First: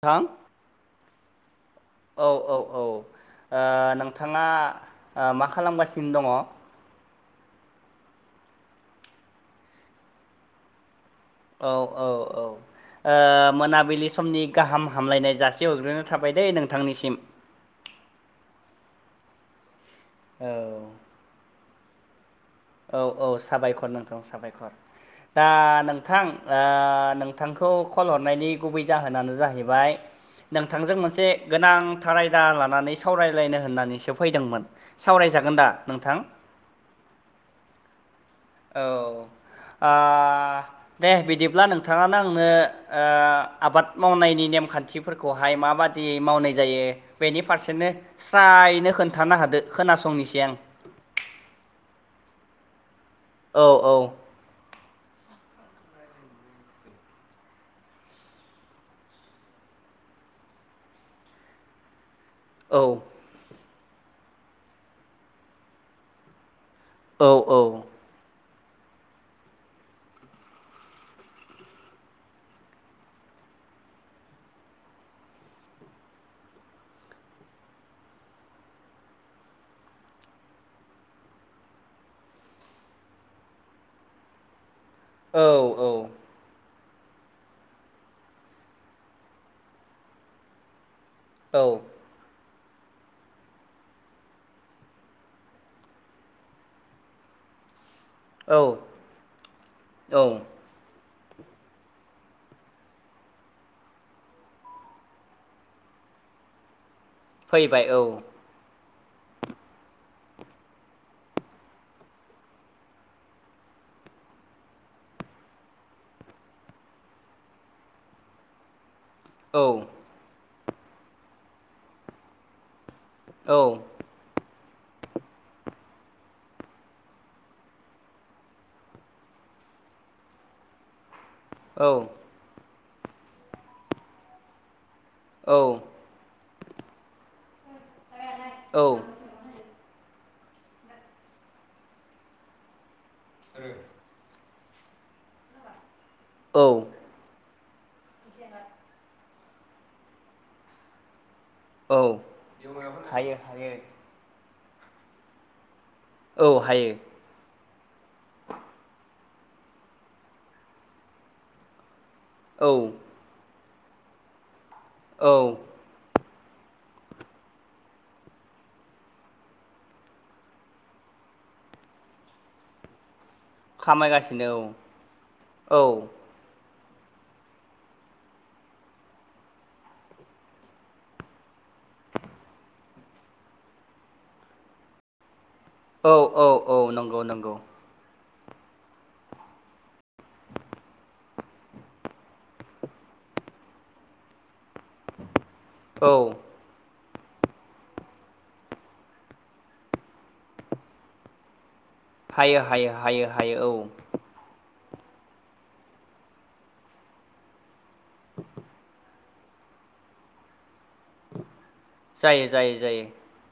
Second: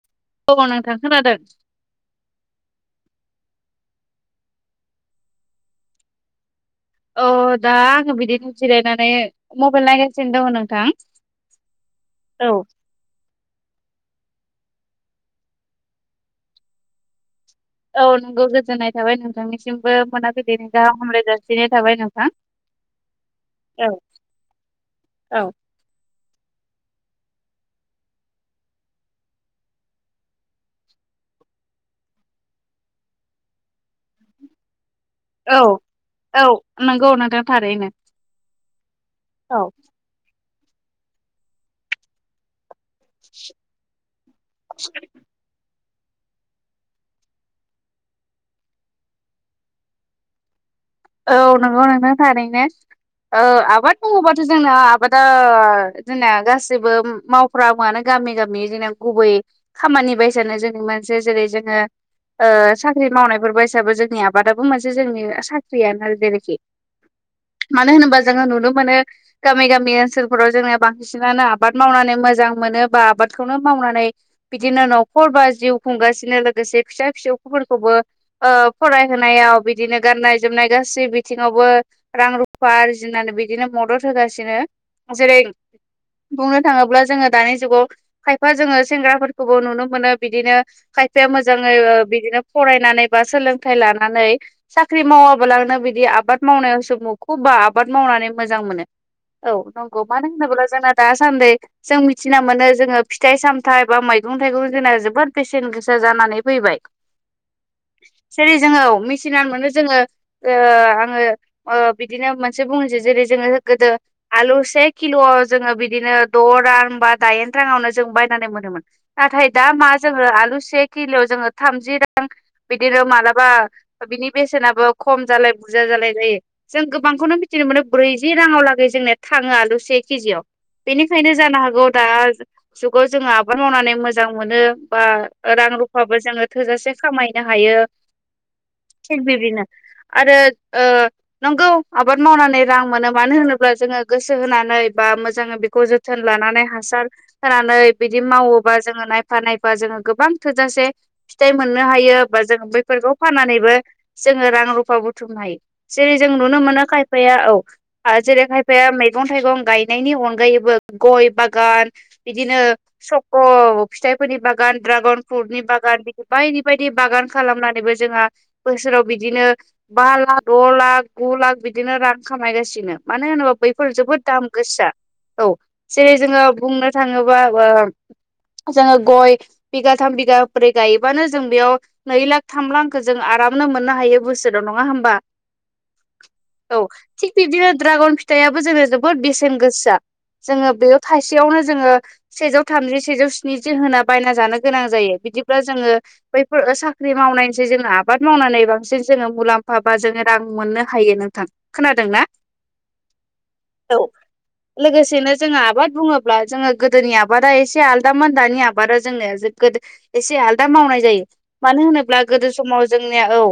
थां अबाव नथां खोनादों। औ औ औ। ओ नोंथाङा मा खालामगासिनो दङ? अ दा आङो बिदिनो जिरायनानै मबायल नायगासिनो दङ' नोंथां। औ औ औ। मोनाबिलि समनि गाहाम हामलायनाय जासे हरग्रोनो थाबाय दै नोंथांनिसिम। औ नोंगौ गोजोननाय थाबाय नोंथांनिसिमबो मोना औ फैदेरनि गाह हामलाय जासिनाय थाबाय नोंथां। औ औ साबायखर औ नोंथां साबायखर। दा औ नोंथ थां दा नोंथांखौ कल हरनायनि गुबै जाहोनानो जाहैबाय नोंथांजों मोनसे गोनांथार आयदा लानानै सावरायलायनो होननानैसो फैदोंमोन। सावरायजागोन औ दा नोंथां औ नंगौ नोंथां थारैनो। औ। औ। आ दे बिदिब्ला नोंथाङानो आंनो ओ आबाद मावनायनि नेमखान्थिफोरखौहाय माबादि खथि मावनाय जायो बेनि फारसेनो स्रायनो खोन्थानो होदो खोनासंनिसै आं। औ नंगौ नोंथां थारैनो औ आबाद बुंयोबाथ' जोंना आबादा जोंना गासैबो मावफ्रायोयानो मगामि गामि जोंना गुबै खामानि बायसानो जोंनि मोनसे जेरै जोङो औ साख्रि मावनायफोरबो हिसाबै जोंनि आबादाबो मोनसे जोंनि साख्रियानो जेरखि औ औ। मानो होनोबा जोङो नुनो मोनो गामि गामि ओनसोलफोराव जोंना बांसिनानो आबाद मावनानै मोजां मोनो बा आबादखौनो मावनानै बिदिनो नखर बा जिउ खुंगासिनो लोगोसे फिसा फिसौफोरखौबो ओ फरायहोनायाव बिदिनो गाननाय जोबनाय गासै बिथिङावबो रां रुफा आरजिनानै बिदिनो मदद होगासिनो। जेरै औ बुंनो थाङोब्ला जोङो दानि जुगाव खायफा जोङो सेंग्राफोरखौबो नुनो मोनो बिदिनो खायफाया औ मोजाङै बिदिनो फरायनानै बा सोलोंथाइ लानानै साख्रि मावाब ब्लानो बिदि आबाद मावनायावसो मखुबबा आबाद मावनानै औ मोजां मोनो। औ नंगौ औ मानो होनोब्ला जोंना दासान्दै जों मिथिना मोनो जोङो फिथाय सामथाय बा मैगं थायगं जोंना जोबोद बेसेन गोसा जानानै फैबाय। फैबाय औ। सेरि जोङो मेसिनार मोनो जोङो आङो बिदिनो मोनसे बुंनोसै जेरै जोङो गोदो आलु से किल'आव जोङो बिदिनो द रां बा दायेन राङावनो जों बायनानै मोनोमोन। नाथाय औ दा मा जोङो आलु से खिल'आव जोङो थामजि रां बिदिनो मालाबा औ बिनि बेसेनाबो खम जालाय बुरजा जालाय जायो। जों गोबांखौनो मिथिनो मोनो ब्रैजि राङाव लागै जोंनिया थाङो आलु से केजियाव। बेनिखायनो जानो हागौ औ दा जुगाव जोङो आबाद मावनानै मोजां मोनो। बा औ रां रुफाबो जोङो थोजासे खामायनो हायो। औ। थि बिदिनो आरो नंगौ आबाद मावनानै रां मोनो मानो होनोब्ला जोङो गोसो होनानै बा मोजाङै बेखौ जोथोन लानानै हासार होनानै बिदि मावोबा जोङो नायफा नायफा जोङो गोबां थोजासे फिथाय मोननो औ हायो बा जों बैफोरखौ हायो हायो फाननानैबो जोङो रां रुफा बुथुमनो हायो। जेरै जों औ नुनो मोनो हायो खायफाया औ। जेरै खायफाया मैगं थायगं गायनायनि अनगायैबो गय बागान। बिदिनो औ सक' फिथायफोरनि बागान ड्रागन औ फ्रुटनि बाग गान बिदि बायदि बायदि बागान खालामनानैबो जोंहा बोसोराव बिदिनो बा ला द लाख गु लाख बिदिनो रां खामायगासिनो मानो होनोबा बैफोर जोबोद दाम खामायगासिनो गोसासा। औ जेरै जोङो बुंनो थाङोबा जोङो गय बिगाथाम बिगाब्रै गायबानो जों बेयाव नै लाख थाम लाखखो जों आरामनो मोननो हाग हायो बोसोराव नङा होनोमबा? औ औ औ नंगौ नंगौ। बिब्दिनो ड्रागन फिथाइाबो जोङो जोबोद बेसेन गोसासा। जोङो बेयाव थाइसेयावनो जोङो सेजौ थामजि सेजौ स्निजि होना बायना जानो गोनां जायो। बिदिब्ला जोङो औ बैफोर साख्रि मावनायनिसै जोङो आबाद मावनानै बांसिन जोङो मुलाम्फा बा जोङो रां मोननो हायो नोंथां। खोनादों ना? हायो हायो हायो हायो औ। लोगोसेनो जोङो आबाद बुङोब्ला जोङो गोदोनि आबादा एसे आलदा मोन दानि आबादा जोंनो गोदो एसे आलदा मावनाय जायो। मानो होनोब्ला जायो गोदो जायो समाव जायो जोंनिया औ।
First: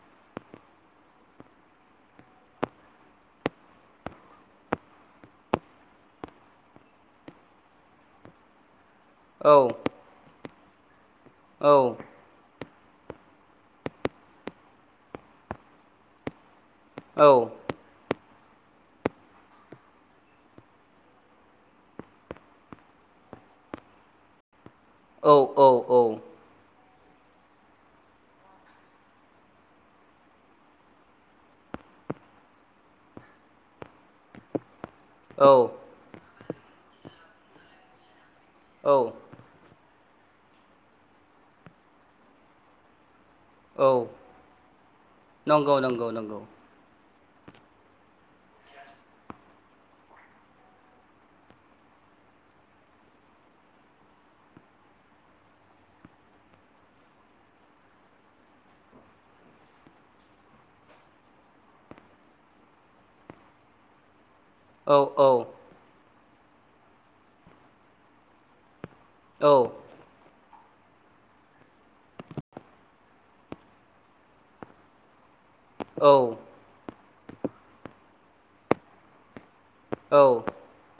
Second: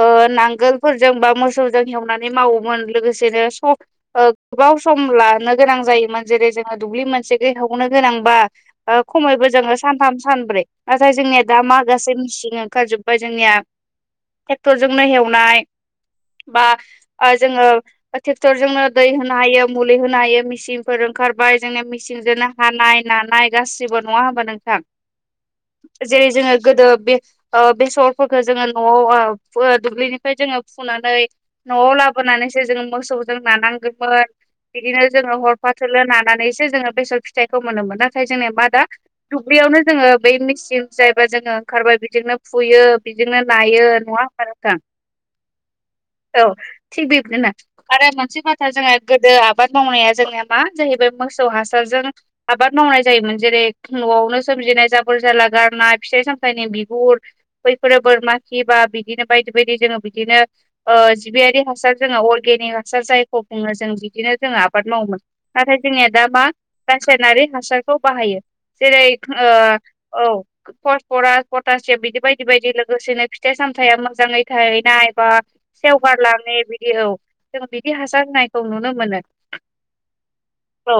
ओ नांगोलफोरजों बा मोसौजों हेवनानै मावोमोन। लोगोसेनो स ओ गोबाव सम लानो गोनां जायोमोन जेरै जोङो दुब्लि मोनसे दै हब'नो गोनां बा ओ खमैबो औ जोङो सानथाम सानब्रै नाथाय जोंनिया दा औ मागासे मिसिं ओंखारजोबबाय जोंनिया। टेक्टरजोंनो हेवनाय बा औ ओ जोङो ट्रेक्टर जोंनो दै होनो हायो मुलि होनो हायो मेसिनफोर ओंखारबाय जोंनिया मिसिनजोंनो हानाय नानाय गासिबो नङा होमबा नोंथां। औ जेरै जोङो गोदो बे ओ बेसरफोरखौ जोङो न'आव ओ ओ दुब्लिनिफ्राय जोङो फुनानै न'आव लाबोनानैसो जोंङो मोसौजों नानांगौमोन। बिदिनो जोङो औ हरफाथोलो नानानैसो जोङो बेसर फिथायखौ मोनोमोन। नाथाय जोंनिया मा दा औ दुब्लियावनो जोङो बै मेचिन जायबा जोङो ओंखारबाय बिदिनो फुयो। बेजोंनो नायो औ नङा होम्बा नोंथां। नंगौ नंगौ नंगौ औ थिग बेबदि नो आरो मोनसे बाथ्रा जोंना गोदो आबाद मावनाया जोंनिया मा जाहैबाय मोसौ हासारजों आबाद मावनाय जायोमोन। जेरै न'आवनो सोमजिनाय जाबोर जाला गारनाय फिथाइ सामथाइनि बिगुर खैफोरो बोरमाखि बा बिदिनो बायदि बायदि जोङो बिदिनो ओ जिबियारि हासार जोङो अर्गेनिक हासार जायखौ बुङो जों बिदिनो जोंहा आबाद औ मावोमोन। औ नाथाय जोंनिया दा मा रासायनारि हासारखौ बाहायो। जेरै ओ औ फसफरास, पटासियाम बिदि बायदि बायदि लोगोसेनो फिथाइ साम फिथाया मोजाङै थाहैनाय बा औ सेवगारलाङो बिदि औ। जों बिदि हासार होनायखौ नुनो मोनो। औ। औ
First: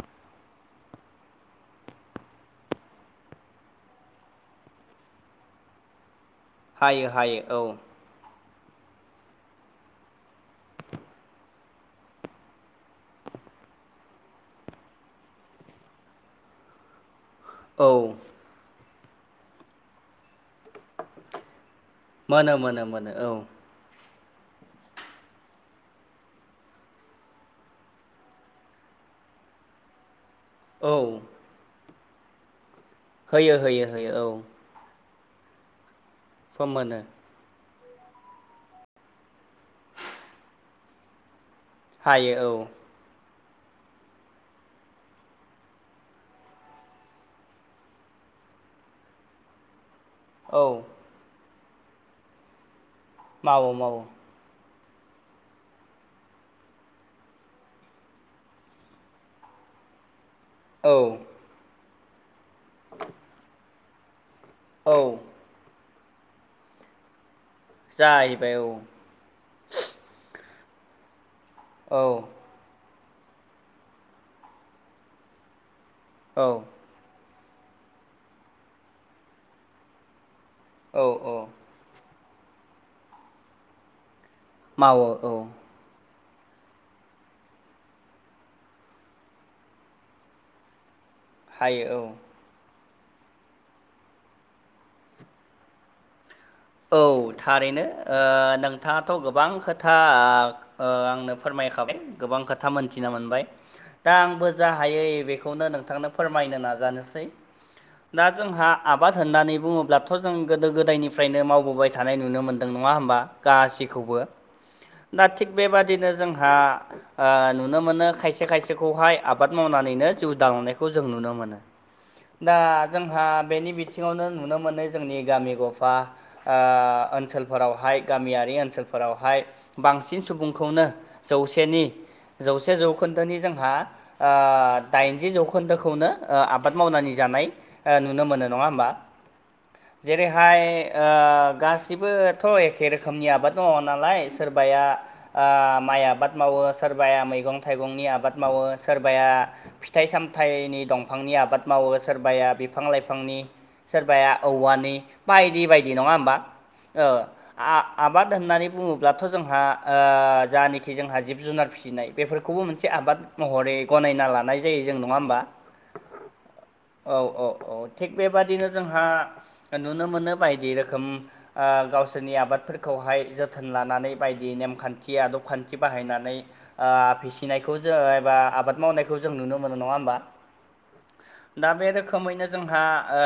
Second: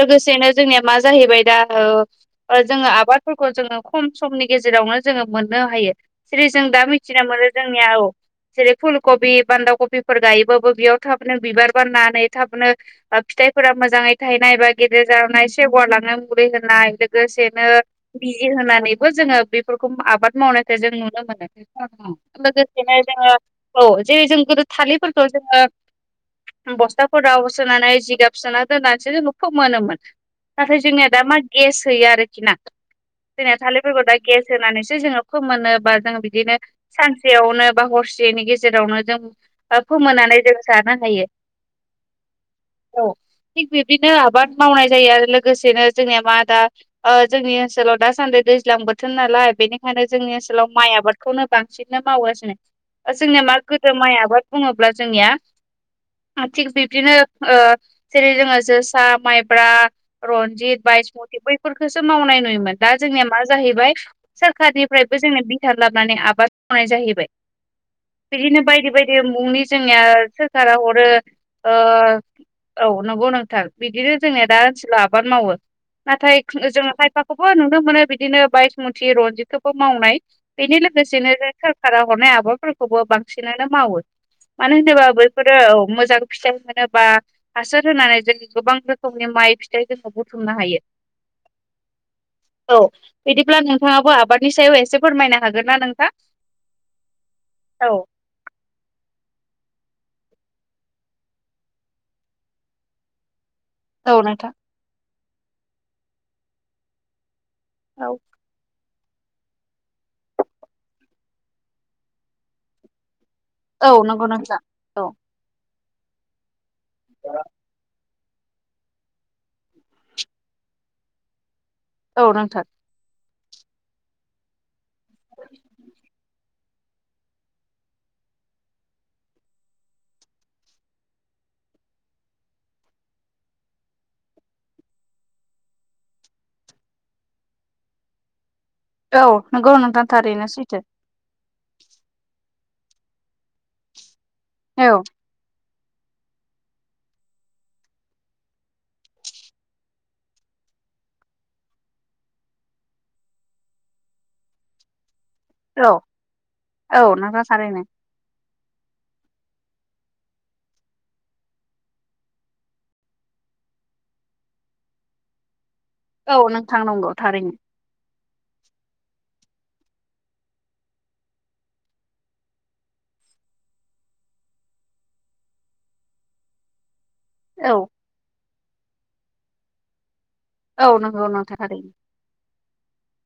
लोगोसेनो जोंनिया मा जाहैबाय दा ओ जोङो आबादफोरखौ जोङो खम समनि गेजेरावनो जोङो मोननो हायो जेरै जों दा हायो मिथिना हायो मोनो जोंनिया औ जेरै फुलकबि बान्दा खबिफोर गायोबाबो बेयाव थाबनो बिबार बारनानै थाबनो बा फिथाइफोरा मोजाङै थायनाय बा गेदेर जानाय सेवगार लांनो मुरै होनाय लोग गोसेनो औ बि होनानैबो जोङो बेफोरखौ आबाद मावनायखौ जों नुनो मोनो। मोनो मोनो लोगोसेनो मोनो औ जोङो औ जेरै जों गोदो थालिरफोरखौ जोङो बस्थाफोराव सोनानै जिगाब सोना दोननासो जेनबा फोमोनोमोन। नाथाय जोंनिया औ दा मा गेस होयो आरोखि ना होयो जोंनिया होयो थालिरफोरखौ होयो दा औ गेस होनानैसो जोङो खौ मोनोबा जों बिदिनो फोमोनो। हरसेयावनो बा हरसेनि गेजेरावनो जों फोमोनानै जों जानो हायो। फायो औ। औ थिग बिब्दिनो आबाद मावनाय जायो आरो लोगोसेनो जोंनिया मा दा ओ जोंनि ओनसोलाव दासान्दि दैज्लां बोथोर नालाय बेनि जोंनि औ ओनसोलाव माइ आबादखौनो बांसिननो मावगासिनो। ओ जोंनिया मा मावो गोदो मावो माइ आबाद बुङोब्ला जोंनिया थिग बिब्दिनो ओ जेरै जोङो जोसा, माइब्रा रनजित औ बायसमति बैफोरखौसो मावनाय नुयोमोन। दा जोंनिया मा जाहैबाय औ सोरखारनिफ्रायबो जोंनो बिथार लाबोनानै आबाद मावनाय जाहैबाय जाहैबाय बिदिनो औ बायदि बायदि जे मुंनि जोंनिया सोरखारा हरो औ ओ औ नंगौ नोंथार बिदिनो जोंनिया दा ओनसोलाव आबाद मावो नाथाय औ जोङो खायफा खौबो नुनो मोनो बिदिनो बायस मुत्रि रनजितखौबो मावनाय। बेनि औ लोगोसेनो औ सरखारा हरनाय आबादफोरखौबो बांसिनानो मावो। मानो होनोबा बैफोरो औ मोजां फिथाइ मोनो बा हासार होनानै जों गोबां रोखोमनि माइ फिथाइ जोङो बुथुमनो हायो। हायो औ। औ बिदिब्ला नोंथाङाबो आबादनि सायाव एसे फोरमायनो हागोन ना नोंथां? औ थारैनो औ ओ नोंथाङाथ' गोबां खोथा ओ आंनो फोरमायखाबाय गोबां खोथा मोनथिना मोनबाय। दा औ आंबो नोंथां जा हायै ए बेखौनो नोंथांनो फोरमायनो नाजानोसै। दा जोंहा आबाद होननानै बुंङोब्लाथ' जों गोदो गोदायनिफ्रायनो माव वबोबाय थानाय नुनो मोन्दों नंङा होमबा? औ गासैखौबो नंगौ नोंथां औ दा थिग बेबादिनो जोंहा नुनो ओ मोनो खायसे खायसेखौहाय आबाद मावनानैनो जिउ दालांनायखौ जों नुनो मोनो औ दा नोंथां जोंहा बेनि बिथिंङावनो नुनो मोनो जोंनि गामि गफा ओ ओनसोलफोरावहाय गामियारि ओनसोलफोरावहाय बांसिन सुबुंखौनो जौसेनि जौसे जौखोन्दोनि जोंहा ओ दाइनजि जौखोन्दोखौनो ओ आबाद मावनानै जानाय ओ नुनो मोनो नंङा होमबा? औ नंगौ नोंथां थारैनो जेरैहाय सैथो। ओ गासिबोथ' एखे रोखोमनि आबाद दंङ नालाय सोरबाया औ ओ माइ आबाद मावो सोरबाया मैगं थाइगंनि आबाद मावो सोरबाया फिथाइ सामथाइनि दंफांनि आबाद मावो सोरबाया बिफां लाइफांनि सोरबाया औवानि बायदि औ बायदि नंङा होमबा? ओ औ नोंथां आ थारैनो आबाद होननानै बुंङोब्लाथ' जोंहा ओ जा निखि जोंहा जिब जुनार फिसिनाय बेफोरखौबो मोनसे आबाद महरै गनायना लानाय जायो जों नंङा होमबा? औ नोंथां नंगौ औ औ थारैनो औ थिग बेबादिनो जोंहा नुनो मोनो बायदि रोखोम ओ गावसोरनि आबादफोरखौहाय जोथोन लानानै बायदि नेमखान्थि आदब खान्थि बाहायनानै ओ फिसिनायखौ औ जों एबा आबाद मावनायखौ जों नुनो मोनो नंङा होमबा? औ नंगौ नोंथा थारै खौमैनो जोंहा ओ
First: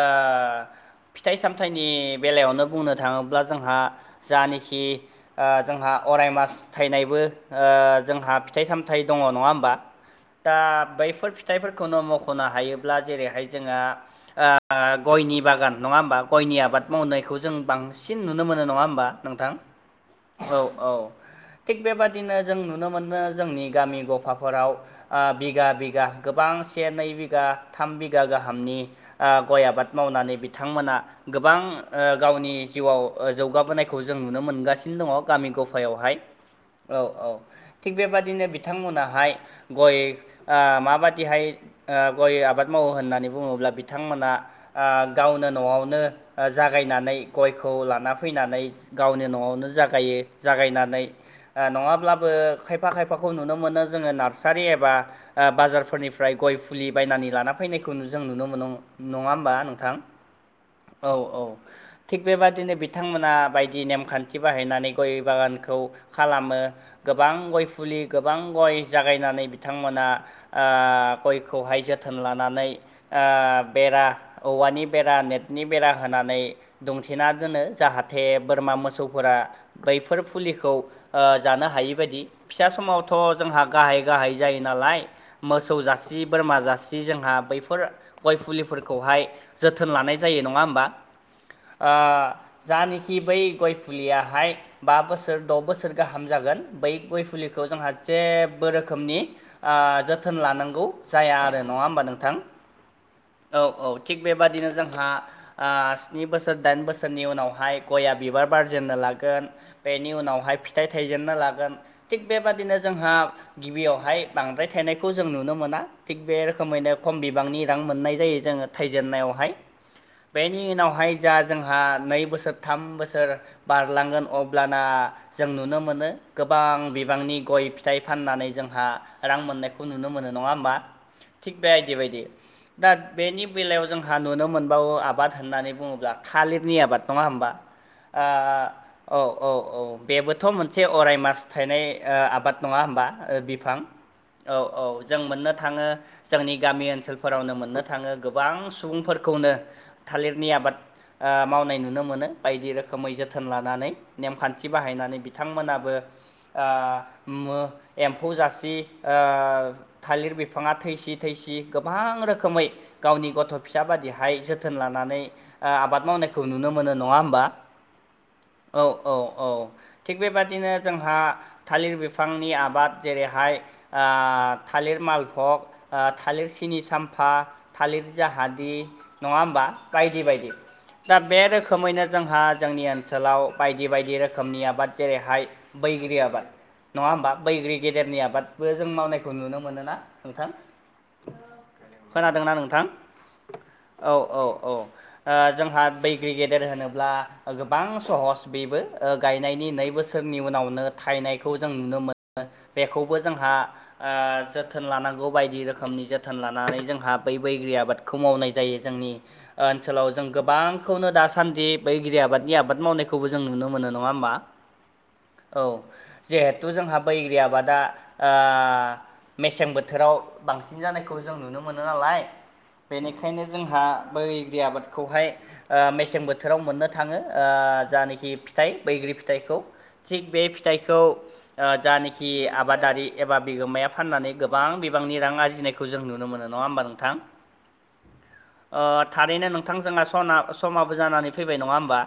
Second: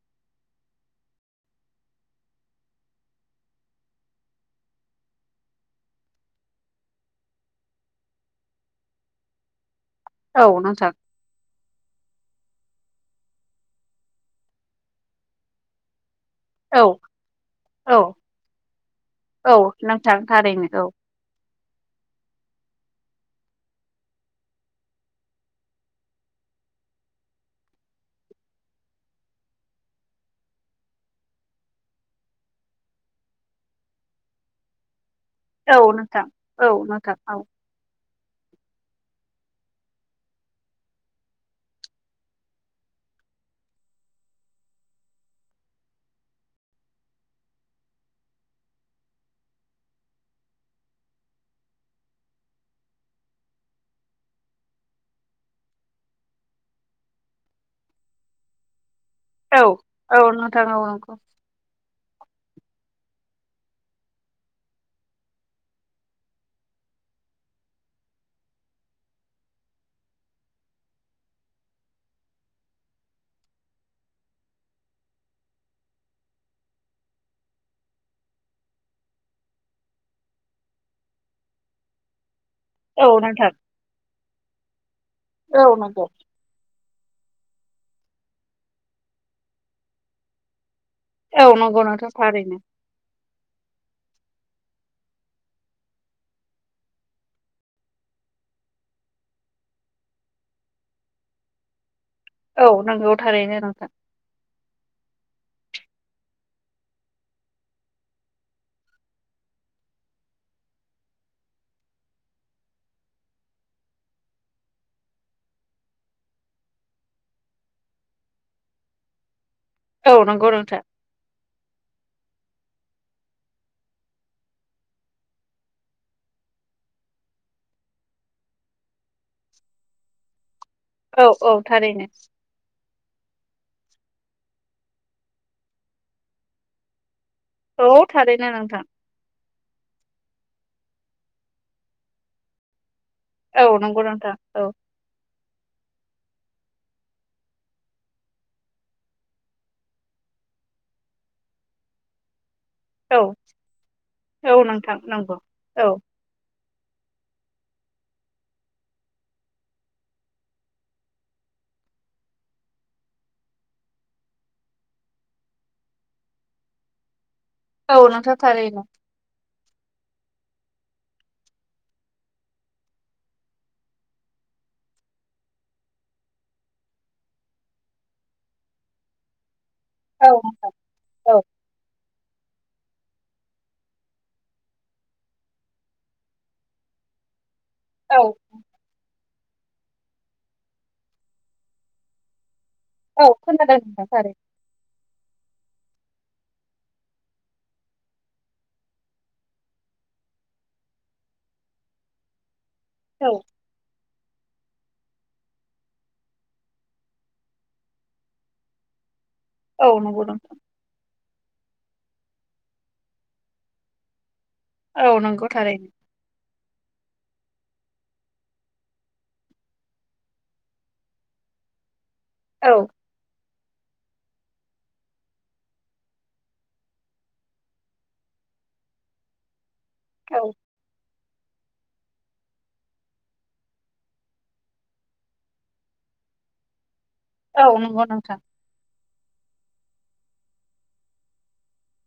फिथाइ सामथाइ नि बेलायावनो बुंनो थांङोब्ला जोंहा जानाखि ओ जोंहा अराय मास थाइनायबो ओ जोंहा फिथाइ सामथाइ दंङ नंङा होमबा? औ दा नोंथां बैफोर फि फिथाइफोरखौनो मख'नो हायोब्ला जेरैहाय जोंङा गयनि बागान नंङा होमबा? गयनि औ आबाद मावनायखौ जों औ बांसिन नुनो मोनो नंङा होमबा नोंथां? थां थारैनो औ थिग बे बादिनो जों नुनो मोनो जोंनि गामि गफाफोराव ओ बिघा-बिघा गोबां से नै बिघा थाम बिघा गाहामनि ओ गय आबाद मावनानै बिथांमोना गोबां ओ गावनि जिउआव ओ जौगाबोनायखौ जों नुनो मोनगासिनो दंङ। गामि औ गफायावहाय नोंथां औ नोंथां औ थिग बेबादिनो बिथांमोनाहाय गय ओ माबादिहाय ओ गय आबाद मावो होननानै बुंङोब्ला बिथांमोना ओ गावनो न'आवनो ओ जागायनानै गयखौ लाना फैनानै गावनि न'आवनो जागायो जागायनानै ओ नंङाब्लाबो खायफा खायफाखौ नुनो मोनो जोंङो नार्सारि एबा ओ बाजारफोरनिफ्राय गय फुलि बायनानै लाना फैनायखौ जों नुनो मोन' नंङा होमबा औ नोंथां? औ नोथां औ औ औ थिग बेबायदिनो बिथांमोना बायदि नेमखान्थि बाहायनानै गय बागानखौ खालामो। गोबां गय फुलि गोबां गय जागायनानै बिथांमोना आह गयखौहाय जोथोन लानानै ओ बेरा औवानि बेरा नेथ नि बेरा होनानै दंथेना दोनो जाहाथे बोरमा मोसौफोरा बैफोर फुलिखौ ओ जानो हायिबादि फिसा औ समावथ' नोंथां जोंहा गाहाय गाहाय जायो नालाय? औ मोसौ नंगौ जासि बोरमा जासि जोंहा बैफोर गय फुलिफोरखौहाय जोथोन लानाय जायो नंङा होमबा? औ नंगौ ओ नोंथां थारैनो जानिखि बै गय फुलियाहाय बा बोसोर द' बोसोर गाहाम जागोन बै गय फुलिखौ जोंहा जेबो रोखोमनि ओ जोथोन लानांगौ जाया आरो नङा होमबा नोंथां? औ नोंगौ थारैनो औ औ नोंथां। थिग बेबादिनो जों जोंहा ओ स्नि बोसोर, दाइन बोसोरनि उनावहाय गया बिबार बारजेननो लागोन। बेनि उनावहाय फिथाइ थायजेननो लागोन थिग बेबादिनो जोंहा गिबियावहाय बांद्राय थायनायखौ जों नुनो मोना थिग बे रोखोमैनो खम बिबांनि रां मोननाय जायो जोङो थायजेननायाव हाय। औ नंगौ बेनि नोंथां उनावहाय जा जोंहा नै बोसोर, थाम बोसोर बारलांगोन अब्लाना जों नुनो मोनो गोबां बिबांनि गय फिथाइ फाननानै जोंहा रां मोननाय नुनो मोनो नङा होमबा? औ औ थिग बे आयदि थारैनो बायदि, दा बेनि बेलायाव जोंहा नुनो मोन बाव आबाद होननानै बुङोब्ला थालिरनि आबाद। नङा होमबा? औ थारैनो नोंथां औ औ औ बेबोथ' मोनसे अराय मास थायनाय आबाद। नङा होमबा? औ बिफां नंगौ नोंथां औ औ। जों मोननो थाङो जोंनि गामि ओनसोलफोरावनो मोननो थाङो गोबां सुबुंफोरखौनो थालिरनि आबाद ओ मावनाय नुनो मोनो बायदि रो खोमै औ जोथोन लानानै औ नेमखान्थि नोंथां बाहायनानै नंगौ औ बिथांमोनाबो ओ मो एम्फौ जासि ओ थालिर बिफाङा थैसि थैसि गोबां रोखोमै गावनि गथ' फिसा बादिहाय जो थोन लानानै ओ आबाद मावनायखौ नुनो मोनो। नङा होमबा? औ नोंथां औ थारनो। औ औ थिग बेबाददिनो जोंहा थालिर बिफांनि आबाद जेरैहाय ओ थालिर मालभग, ओ थालिर सिनि साम्फा, थालिर जाहादि। नङा होमबा बायदि औ बायदि? नोंथां दा बे औ रोखोमैनो जोंहा जोंनि ओनसोलाव बायदि बायदि रोखोमनि आबाद जेरैहाय बैग्रि आबाद, नङा होमबा? बैग्रि गेदेरनि औ आबाद बो जों मावनायखौ नुनो मोनोना नोंथां। खोनादोंना नोंथां? औ खोनादों। औ नोंथां औ थारैनो औ ओ जोंहा बैग्रि गेदेर होनोब्ला गोबां सहस बेबो ओ गायनायनि नै बोसो‌ रनि उनावनो थायनायखौ जों नुनो मोनो बेखौबो जोंहा ओ जोथोन लानांगौ बायदि रोखोमनि जोथोन लानानै जोंहा बै बैग्रि आबादखौ मावनाय जायो। जोंनि औ ओनसोलाव नंगौ जों नोंथां गोबां खौनो दासान्दि बैग्रि आबादनि आबाद मावनायखौबो जों नुनो मोनो, नङा होमबा? औ नंगौ औ थारैनो जिहेथु जोंहा बैग्रि आबादा ओ मेसें बोथोराव बांसिन जानायखौ जों नुनो मोनो नालाय औ बेनिखायनो जोंहा बैग्रि आबादखौहाय ओ मेसें बोथोराव मोननो थाङो ओ जानाखि फिथाइ बैग्रि फिथाइखौ। थिग बे औ फिथाइखौ ओ जानेखि आबादारि एबा बिगोमाया फाननानै गोबां बिबांनि रां आरजिनाय खौ जों नुनो मोनो, नङाहोमबा नोंथां? औ नंगौ नोंथां। ओ थारैनो नोंथां जोंहा सना समाबो जानानै फैबाय नङा होमबा?